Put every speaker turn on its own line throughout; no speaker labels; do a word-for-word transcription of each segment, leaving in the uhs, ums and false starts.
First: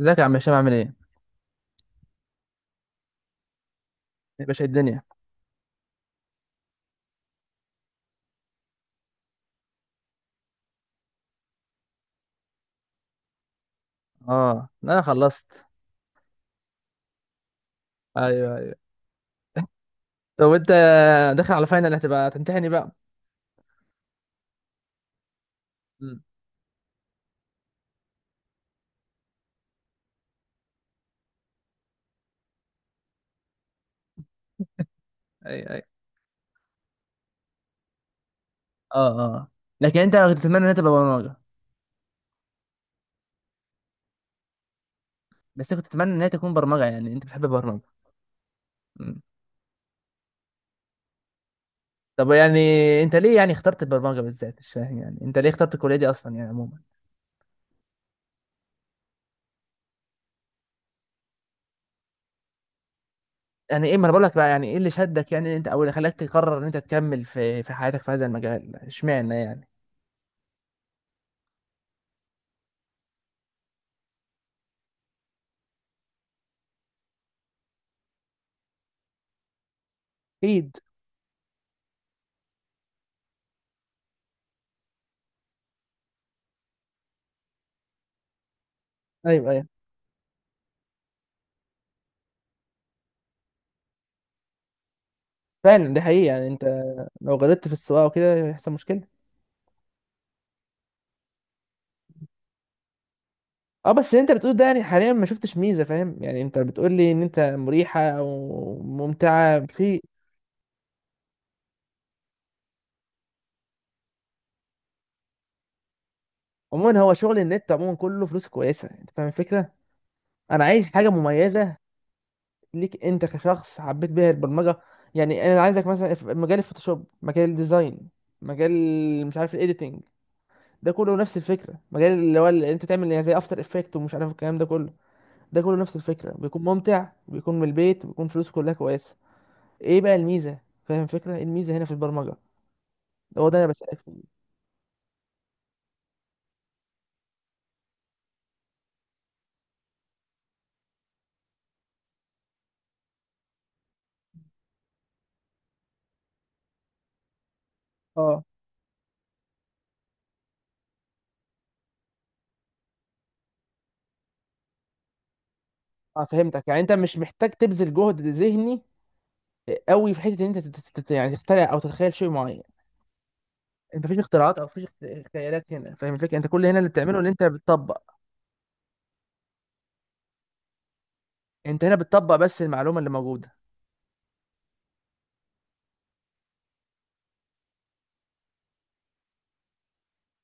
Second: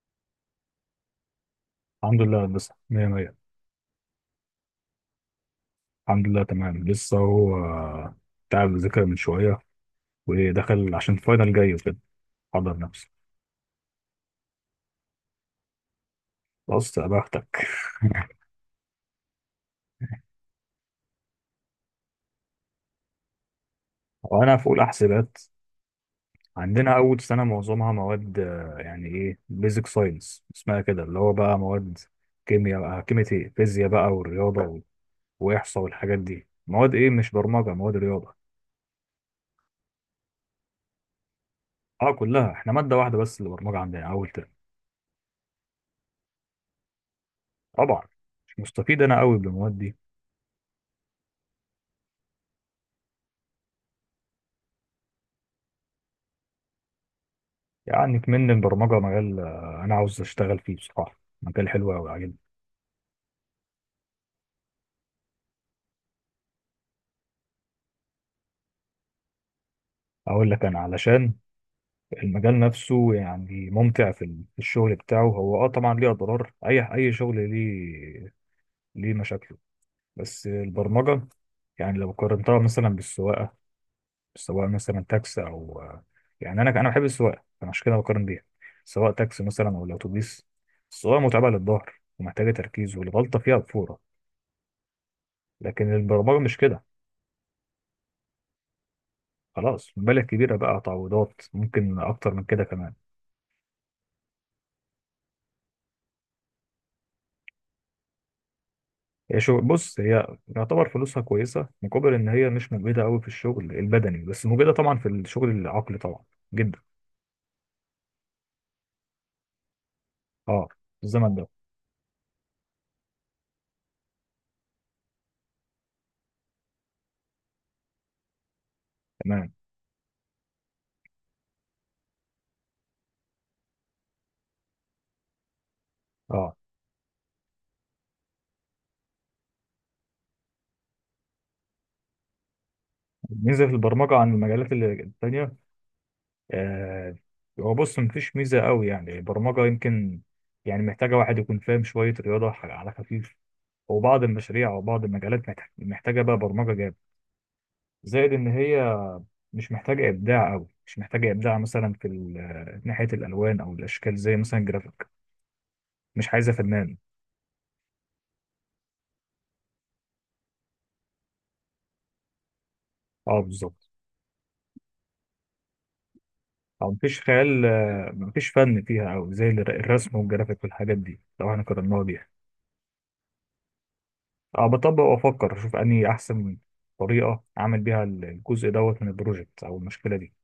ازيك يا عم هشام، عامل ايه؟
الحمد لله لسه مية مية.
يا باشا الدنيا.
الحمد لله تمام. لسه هو تعب، ذاكر من شوية ودخل عشان فاينل جاي وكده، حضر نفسه.
اه، انا خلصت.
بص يا بختك.
ايوه، ايوه. طب وانت داخل على فاينل، هتبقى تمتحني بقى.
وأنا في أولى حسابات.
امم.
عندنا أول سنة معظمها مواد، آه، يعني إيه بيزك ساينس اسمها كده، اللي هو بقى مواد كيمياء بقى، كيمياء إيه، فيزياء بقى، والرياضة و-
ايوه،
وإحصاء
ايوه.
والحاجات دي. مواد إيه، مش برمجة، مواد رياضة.
اه، اه. لكن انت كنت تتمنى انها تبقى برمجه؟
أه كلها، إحنا مادة واحدة بس اللي برمجة عندنا أول ترم.
بس كنت تتمنى انها تكون برمجه، يعني انت بتحب البرمجه.
طبعا. مش مستفيد أنا
امم.
أوي بالمواد دي.
طب يعني انت ليه يعني اخترت البرمجه بالذات؟ مش فاهم، يعني انت ليه اخترت الكليه دي اصلا يعني عموما.
يعني كمان البرمجة مجال، آه، أنا عاوز أشتغل فيه بصراحة، مجال حلو أوي عاجبني.
يعني ايه، ما انا بقول لك بقى يعني ايه اللي شدك، يعني انت او اللي خلاك تقرر ان انت تكمل في في حياتك في هذا المجال، اشمعنى يعني.
أقول لك أنا علشان المجال نفسه يعني ممتع، في ال- في الشغل بتاعه. هو أه طبعا ليه أضرار، أي أي شغل ليه ليه مشاكله، بس
اكيد.
البرمجة يعني لو قارنتها مثلا بالسواقة، سواء مثلا تاكسي أو، آه، يعني أنا أنا بحب السواقة، أنا عشان كده بقارن بيها، سواء تاكسي
ايوه، ايوه.
مثلا أو الأتوبيس. السواقة متعبة للظهر ومحتاجة تركيز، والغلطة فيها بفورة،
فعلا
لكن
دي حقيقة،
البرمجة
يعني
مش
انت
كده.
لو غلطت في السواقة وكده هيحصل مشكلة.
خلاص، مبالغ كبيرة بقى، تعويضات، ممكن أكتر من كده كمان.
اه، بس اللي انت بتقول ده، يعني حاليا ما شفتش ميزه. فاهم، يعني انت بتقول لي ان انت مريحه او
هي شو،
ممتعه في.
بص، هي يعتبر فلوسها كويسة، مقابل إن هي مش مجهدة أوي في الشغل البدني، بس مجهدة طبعا في الشغل العقلي، طبعا جدا.
عموما هو شغل النت عموما كله فلوس كويسه، انت فاهم الفكره. انا
اه.
عايز
في
حاجه
الزمن ده.
مميزه ليك انت كشخص حبيت بيها البرمجه. يعني انا عايزك مثلا في مجال الفوتوشوب، مجال الديزاين، مجال مش
تمام.
عارف الايديتنج، ده كله نفس الفكره. مجال اللي هو اللي انت تعمل، يعني زي افتر افكت ومش عارف الكلام ده كله، ده كله نفس الفكره،
اه.
بيكون ممتع، بيكون من البيت، بيكون فلوسه كلها كويسه. ايه بقى الميزه؟ فاهم الفكره، إيه الميزه هنا في البرمجه؟ هو ده انا
ميزة في
بسألك
البرمجة
فيه.
عن المجالات ال- التانية. آه. هو بص، مفيش ميزة أوي، يعني البرمجة يمكن يعني محتاجة واحد يكون فاهم شوية رياضة على خفيف، وبعض المشاريع وبعض المجالات محتاج- محتاجة بقى برمجة جامد. زائد
اه،
إن هي مش محتاجة إبداع أوي، مش محتاجة إبداع مثلا في ال- آه، ناحية الألوان أو الأشكال، زي مثلا جرافيك.
اه.
مش عايزة
فهمتك، يعني انت
فنان.
مش محتاج تبذل جهد ذهني قوي في حته ان انت تت- تت- يعني تخترع او تتخيل شيء معين.
أه بالظبط.
انت مفيش اختراعات، او مفيش اخت- خيالات هنا. فاهم الفكره، انت كل هنا اللي
أو
بتعمله
مفيش
ان انت
خيال،
بتطبق.
آه، مفيش فن فيها أوي زي الر- الرسم والجرافيك والحاجات دي، لو إحنا
انت هنا
قارناها بيها.
بتطبق بس المعلومه اللي موجوده.
أه بطبق وأفكر، أشوف أنهي أحسن طريقة أعمل بيها ال- الجزء دوت من البروجكت أو المشكلة دي.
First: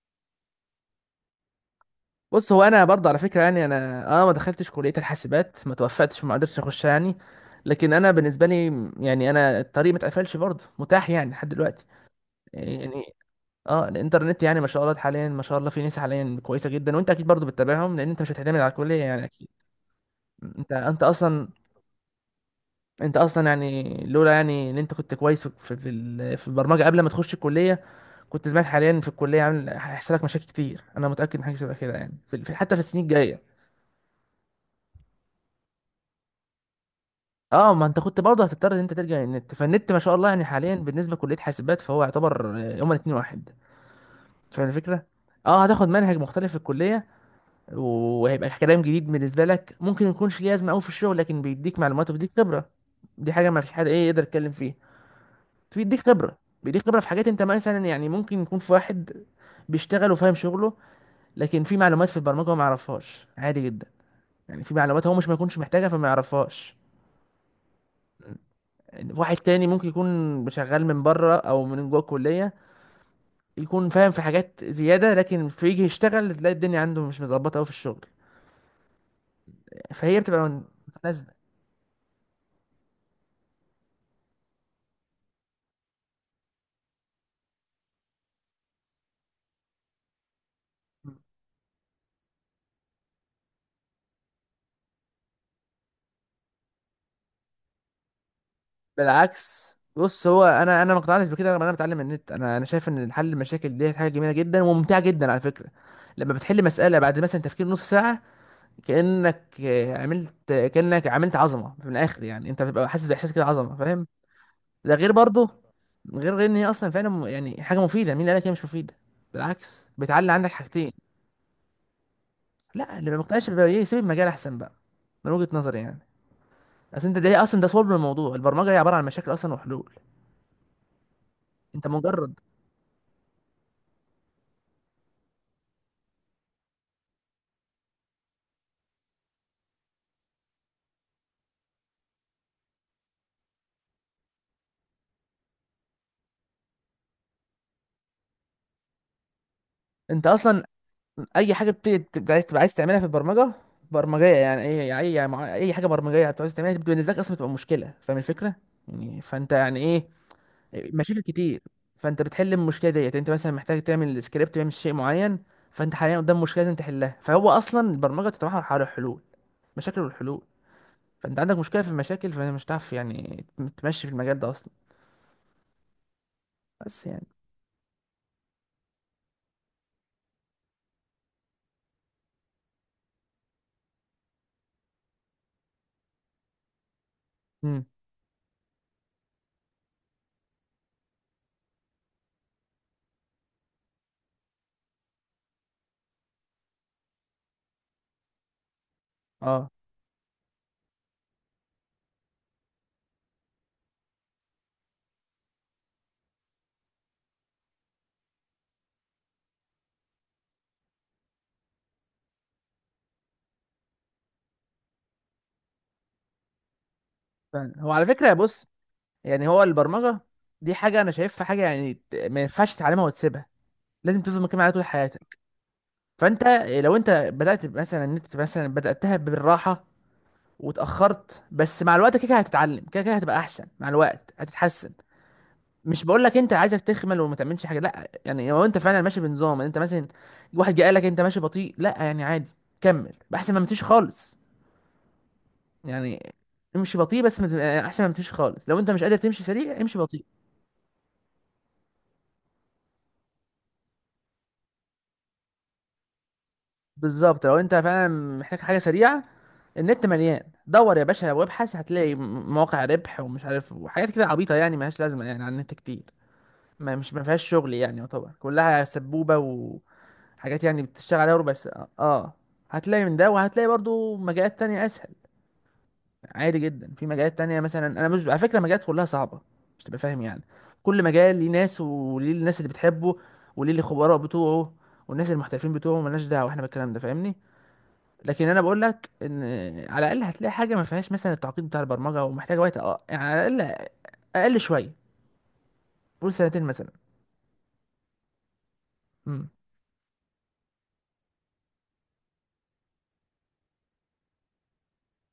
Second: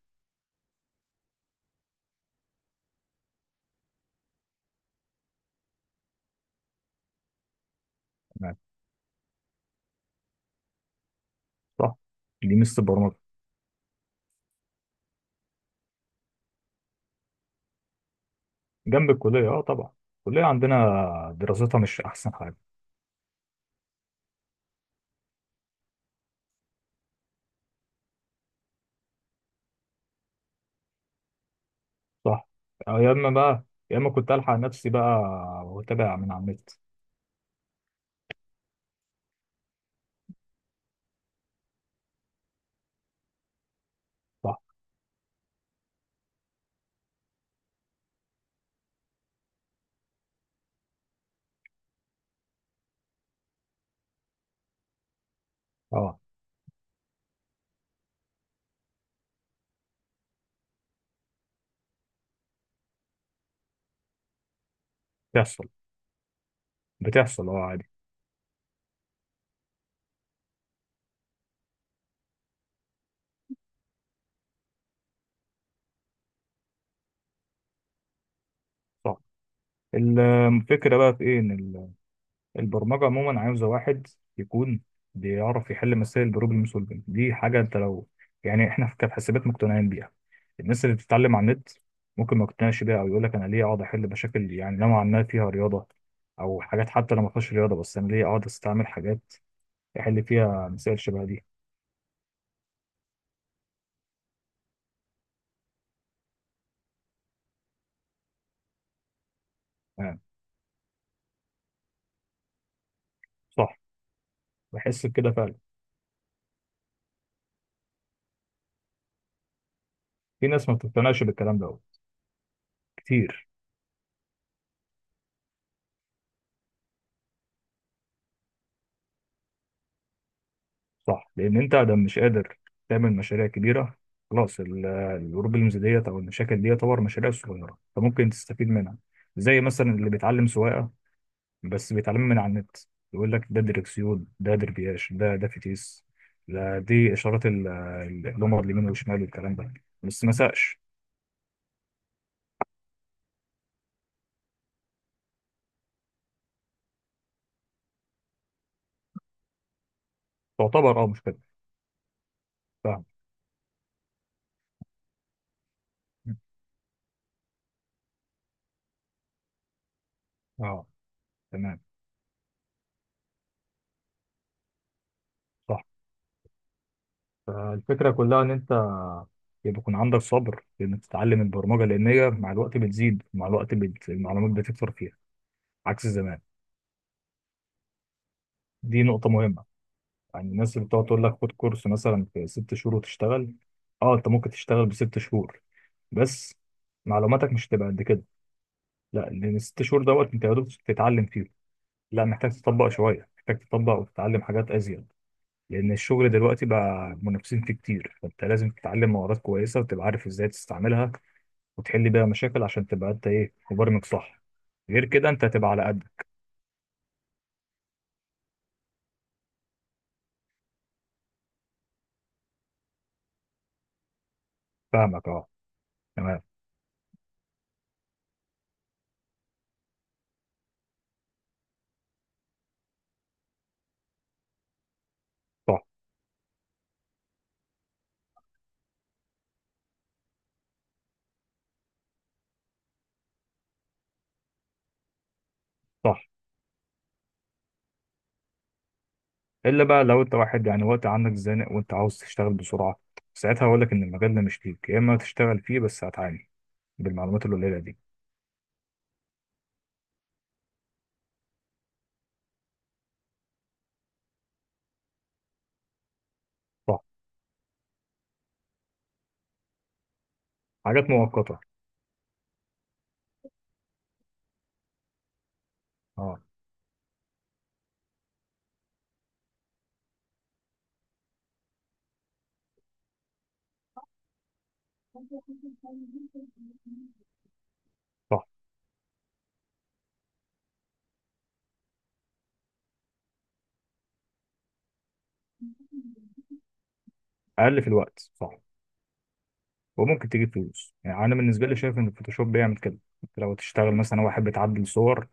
بص، هو انا برضه على فكره، يعني انا انا ما دخلتش كليه الحاسبات، ما توفقتش وما قدرتش اخش يعني. لكن انا بالنسبه
تمام.
لي، يعني انا الطريق ما اتقفلش، برضه متاح يعني لحد دلوقتي
صح، دي ميزة
يعني.
البرمجة.
اه، الانترنت يعني ما شاء الله حاليا، ما شاء الله في ناس حاليا كويسه جدا، وانت اكيد برضو بتتابعهم، لان انت مش هتعتمد على الكليه
جنب
يعني اكيد.
الكلية أه طبعا، الكلية
انت انت
عندنا
اصلا
دراستها مش أحسن حاجة.
انت اصلا، يعني لولا يعني ان انت كنت كويس في في, ال- في البرمجه قبل ما تخش الكليه، كنت زمان حاليا في الكليه عامل هيحصل لك مشاكل كتير. انا متاكد من حاجه شبه كده، يعني في
صح.
في- حتى في
آه،
السنين
يا إما
الجايه.
بقى، يا إما كنت ألحق نفسي بقى وأتابع من على النت.
اه، ما انت كنت برضه هتضطر ان انت ترجع النت، فالنت ما شاء الله يعني حاليا بالنسبه لكليه حاسبات، فهو يعتبر آه، هما الاثنين واحد.
صح.
فاهم الفكره، اه، هتاخد منهج مختلف في الكليه وهيبقى كلام جديد بالنسبه لك، ممكن ما يكونش ليه لازمه قوي في الشغل، لكن بيديك معلومات وبيديك خبره. دي حاجه ما فيش حد ايه يقدر يتكلم فيها. بيديك
اه
خبره، بيديك خبره في حاجات، انت مثلا يعني ممكن يكون في واحد بيشتغل وفاهم شغله، لكن في معلومات في البرمجه هو ما يعرفهاش عادي جدا. يعني في معلومات هو مش ما يكونش
بتحصل،
محتاجها فما يعرفهاش.
بتحصل اه عادي.
واحد تاني ممكن يكون شغال من بره او من جوه الكليه، يكون فاهم في حاجات زياده، لكن في يجي يشتغل تلاقي الدنيا عنده مش مظبطه قوي في الشغل.
صح.
فهي بتبقى
الفكرة بقى في
متناسبه.
ايه، ان ال- البرمجة عموما عاوزة واحد يكون بيعرف يحل مسائل، بروبلم سولفنج. دي حاجة انت لو، يعني احنا في كحاسبات مقتنعين بيها. الناس اللي بتتعلم على النت ممكن ما يقتنعش بيها، او يقول لك انا ليه اقعد احل مشاكل يعني نوعا ما فيها رياضة، او حاجات حتى لو ما فيهاش رياضة، بس انا ليه اقعد استعمل حاجات
بالعكس،
احل
بص هو
فيها
انا انا ما
مسائل شبه
اقتنعتش
دي.
بكده، لما انا بتعلم النت انا انا شايف ان حل المشاكل دي حاجه جميله جدا وممتعه جدا على فكره. لما بتحل مساله بعد مثلا تفكير نص ساعه، كانك آه،
آه.
عملت، كانك عملت عظمه من الاخر، يعني انت بتبقى حاسس باحساس كده عظمه،
صح.
فاهم؟ ده
بحس
غير
بكده
برضه،
فعلا.
غير غير ان هي اصلا فعلا م- يعني حاجه مفيده. مين اللي قالك هي مش مفيده؟ بالعكس، بتعلي
في
عندك
ناس ما
حاجتين.
بتقتنعش بالكلام ده أوي.
لا، اللي ما
كتير.
مقتنعش بيها يسيب المجال احسن بقى، من وجهه نظري يعني. اصل انت ده اصلا ده صلب الموضوع، البرمجه هي عباره عن مشاكل اصلا وحلول.
صح، لان انت
انت
ده مش
مجرد،
قادر تعمل مشاريع كبيره، خلاص ال- الجروب المز ديت او المشاكل دي تعتبر مشاريع صغيره، فممكن تستفيد منها. زي مثلا اللي بيتعلم سواقه بس بيتعلم من على النت، يقول لك ده دركسيون، ده دربياش، ده ده فتيس، ده دي اشارات ال- ال- اللمبه اليمين والشمال والكلام ده، بس
انت
ما
اصلا
ساقش.
اي حاجه بتبقى بت... عايز تبقى عايز تعملها في البرمجه، برمجيه يعني، اي اي يعني مع- اي حاجه برمجيه بتبقى عايز تعملها دي بالنسبه لك اصلا بتبقى مشكله. فاهم الفكره؟ يعني فانت يعني ايه،
تعتبر اه
مشاكل
مشكله.
كتير. فانت بتحل المشكله
فاهم.
ديت، انت مثلا محتاج تعمل سكريبت بيعمل شيء معين، فانت حاليا قدام مشكله لازم تحلها. فهو اصلا البرمجه بتتمحور حول الحلول، مشاكل والحلول.
اه
فانت عندك
تمام.
مشكله في المشاكل فمش هتعرف يعني تمشي في المجال ده اصلا.
صح.
بس يعني.
فالفكره كلها ان انت يبقى يكون عندك صبر انك تتعلم البرمجه، لان هي مع الوقت بتزيد، مع الوقت بت... المعلومات بتكتر فيها، عكس زمان.
امم.
دي نقطة مهمة. يعني الناس اللي بتقعد تقول لك خد كورس مثلا في ست شهور وتشتغل. اه، انت ممكن تشتغل بست شهور، بس معلوماتك مش هتبقى قد كده. لا، لان
اه،
الست شهور دوت انت يا دوب بتتعلم فيه. لا محتاج تطبق شوية، محتاج تطبق وتتعلم حاجات ازيد، لان الشغل دلوقتي بقى منافسين فيه كتير. فانت لازم تتعلم مهارات كويسة، وتبقى عارف ازاي تستعملها، وتحل بيها مشاكل، عشان تبقى انت ايه، مبرمج صح. غير كده انت هتبقى على قدك.
فعلا. هو على فكره بص، يعني هو البرمجة دي حاجة أنا شايفها حاجة يعني ت- ما ينفعش تتعلمها وتسيبها، لازم تفضل مكمل عليها طول
فاهمك
حياتك.
اه. تمام.
فأنت لو أنت بدأت مثلا، إن أنت مثلا بدأتها بالراحة وتأخرت، بس مع الوقت كده كده هتتعلم، كده كده هتبقى أحسن، مع الوقت هتتحسن.
صح.
مش بقول لك أنت عايزك تخمل وما تعملش حاجة لا، يعني لو أنت فعلا ماشي بنظام، أنت مثلا واحد جه قال لك أنت ماشي بطيء، لا يعني عادي، كمل، أحسن ما متمشيش خالص.
صح.
يعني امشي بطيء، بس ما تبقى- أحسن ما متمشيش خالص، لو أنت مش قادر تمشي سريع
الا
امشي
بقى لو
بطيء.
انت واحد يعني وقت عندك زنق، وانت عاوز تشتغل بسرعه، ساعتها هقول لك ان المجال ده مش ليك، يا اما تشتغل فيه بس هتعاني
بالظبط،
بالمعلومات
لو انت
القليله دي.
فعلا محتاج حاجه سريعه، النت مليان، دور يا باشا وابحث هتلاقي م- مواقع ربح ومش عارف وحاجات كده عبيطه يعني ملهاش لازمه، يعني على النت كتير، ما
صح.
مش ما فيهاش شغل يعني، يعتبر كلها سبوبه وحاجات يعني
حاجات
بتشتغل عليها ربع
مؤقته.
ساعه. اه، هتلاقي من ده، وهتلاقي برضو مجالات تانية اسهل.
اه.
عادي جدا، في مجالات تانية مثلا، انا مش على فكره مجالات كلها صعبه، مش تبقى فاهم يعني. كل مجال ليه ناس وليه الناس اللي بتحبه وليه الخبراء بتوعه والناس المحترفين بتوعه، ملناش دعوه احنا بالكلام ده، فاهمني؟
صح.
لكن انا بقول لك ان على الاقل هتلاقي حاجه ما فيهاش مثلا التعقيد بتاع البرمجه ومحتاجه وقت، اه يعني على الاقل اقل شويه، قول سنتين مثلا.
اقل في الوقت، صح،
امم.
وممكن تجيب فلوس. يعني انا بالنسبه لي شايف ان الفوتوشوب بيعمل كده. انت لو تشتغل مثلا واحد بتعدل صور،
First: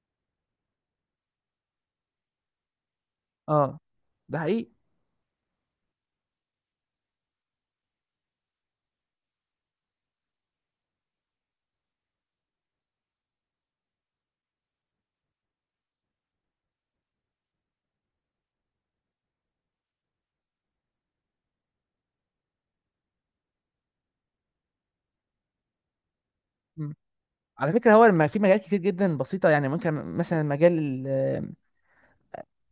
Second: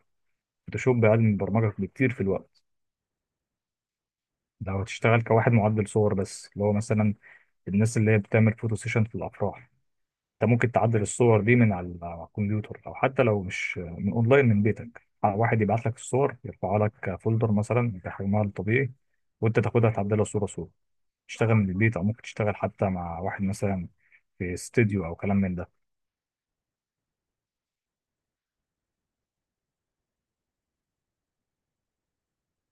فوتوشوب اقل من البرمجه بكتير في الوقت.
اه ده حقيقي.
لو هتشتغل كواحد معدل صور بس، اللي هو مثلا الناس اللي هي بتعمل فوتو سيشن في الافراح، انت ممكن تعدل الصور دي من على على الكمبيوتر، او حتى لو مش من اونلاين، من بيتك، واحد يبعت لك الصور، يرفع لك فولدر مثلا بحجمها الطبيعي، وانت تاخدها تعدلها صوره صوره، تشتغل من البيت، او ممكن تشتغل حتى مع واحد مثلا في استوديو او كلام من ده.
مم. على فكره هو لما في مجالات كتير جدا بسيطه، يعني ممكن مثلا مجال ال-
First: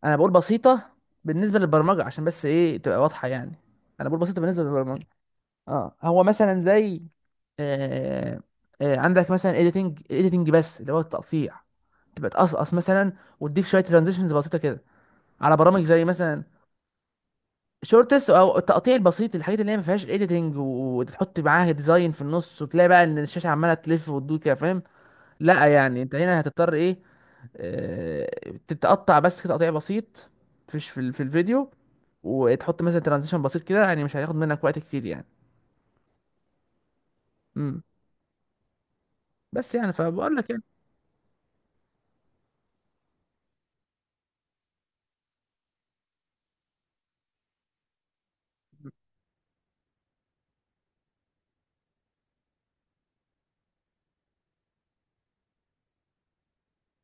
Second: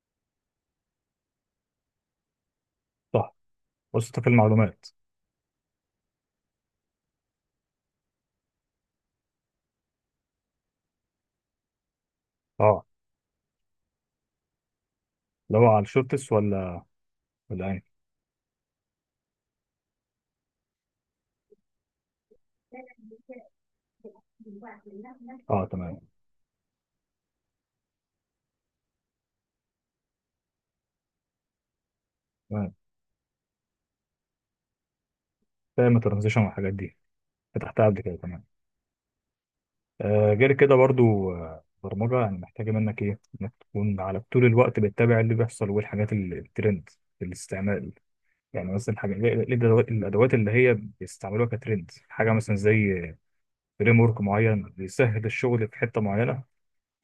انا بقول بسيطه بالنسبه للبرمجه عشان بس ايه تبقى واضحه
صح.
يعني.
بص
انا
انت
بقول
في
بسيطه بالنسبه
المعلومات.
للبرمجه. اه، هو مثلا زي آه آه عندك مثلا اديتنج، اديتنج بس اللي هو التقطيع، تبقى تقصقص
اه.
مثلا وتضيف شويه ترانزيشنز بسيطه كده، على
لو
برامج
على
زي
الشورتس
مثلا
ولا ولا ايه؟
شورتس او التقطيع البسيط، الحاجات اللي هي ما فيهاش اديتنج وتحط معاها ديزاين في النص وتلاقي بقى ان الشاشه عماله تلف وتدور كده، فاهم؟ لا
اه
يعني
تمام.
انت هنا هتضطر ايه، آه، تتقطع بس كده تقطيع بسيط فيش في ال- في الفيديو،
تمام.
وتحط مثلا ترانزيشن بسيط كده، يعني مش هياخد منك وقت كتير يعني.
فاهم الترانزيشن والحاجات دي،
امم.
فتحتها قبل كده. تمام.
بس يعني
آه،
فبقول لك
غير
يعني.
كده برضو، آه، برمجة يعني محتاجة منك ايه، انك تكون على طول الوقت بتتابع اللي بيحصل والحاجات ال- الترند في الاستعمال. يعني مثلا حاجة إيه- إيه الأدوات، الأدوات اللي هي بيستعملوها كترند، حاجة مثلا زي فريم ورك معين بيسهل الشغل في حتة معينة.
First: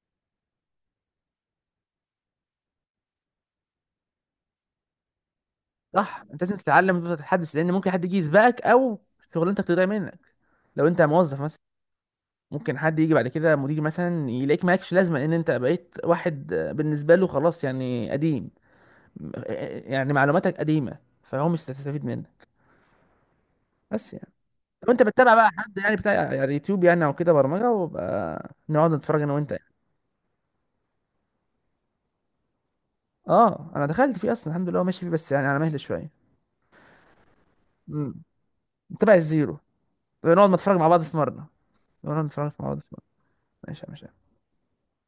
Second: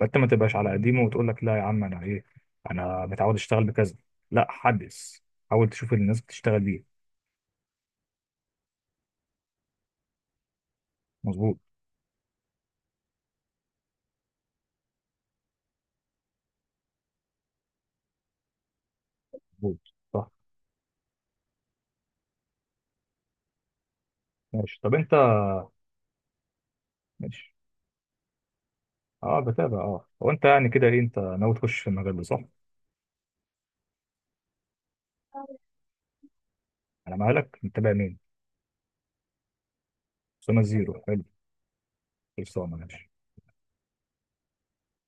فأنت ما تبقاش على قديمه، وتقول لك لا يا عم أنا ايه، أنا متعود أشتغل بكذا. لا، حدث، حاول تشوف اللي الناس
صح، انت لازم
بتشتغل بيه.
تتعلم وتفضل تتحدث، لان ممكن حد يجي يسبقك او شغلانتك تضيع منك لو انت موظف
مظبوط.
مثلا. ممكن حد يجي بعد كده مدير مثلا يلاقيك مالكش لازمه، لان انت بقيت واحد بالنسبه له خلاص يعني قديم،
مظبوط
يعني
صح.
معلوماتك قديمه فهو مش هتستفيد منك. بس يعني
ماشي،
لو
طب
انت
أنت.
بتتابع بقى حد يعني بتاع يعني يوتيوب يعني او كده
ماشي.
برمجه، وبقى نقعد نتفرج انا
اه
وانت يعني.
بتابع. اه، هو أنت يعني كده ايه، أنت ناوي تخش في المجال ده صح؟
اه، انا دخلت فيه اصلا الحمد لله، هو ماشي فيه بس يعني على مهل شويه.
انا مالك متابع
امم.
مين؟
متابع الزيرو. نقعد
سونا
نتفرج مع
زيرو
بعض في
حلو.
مره. نقعد نتفرج مع
خلصانه
بعض في مره.
ماشي.
ماشي، ماشي.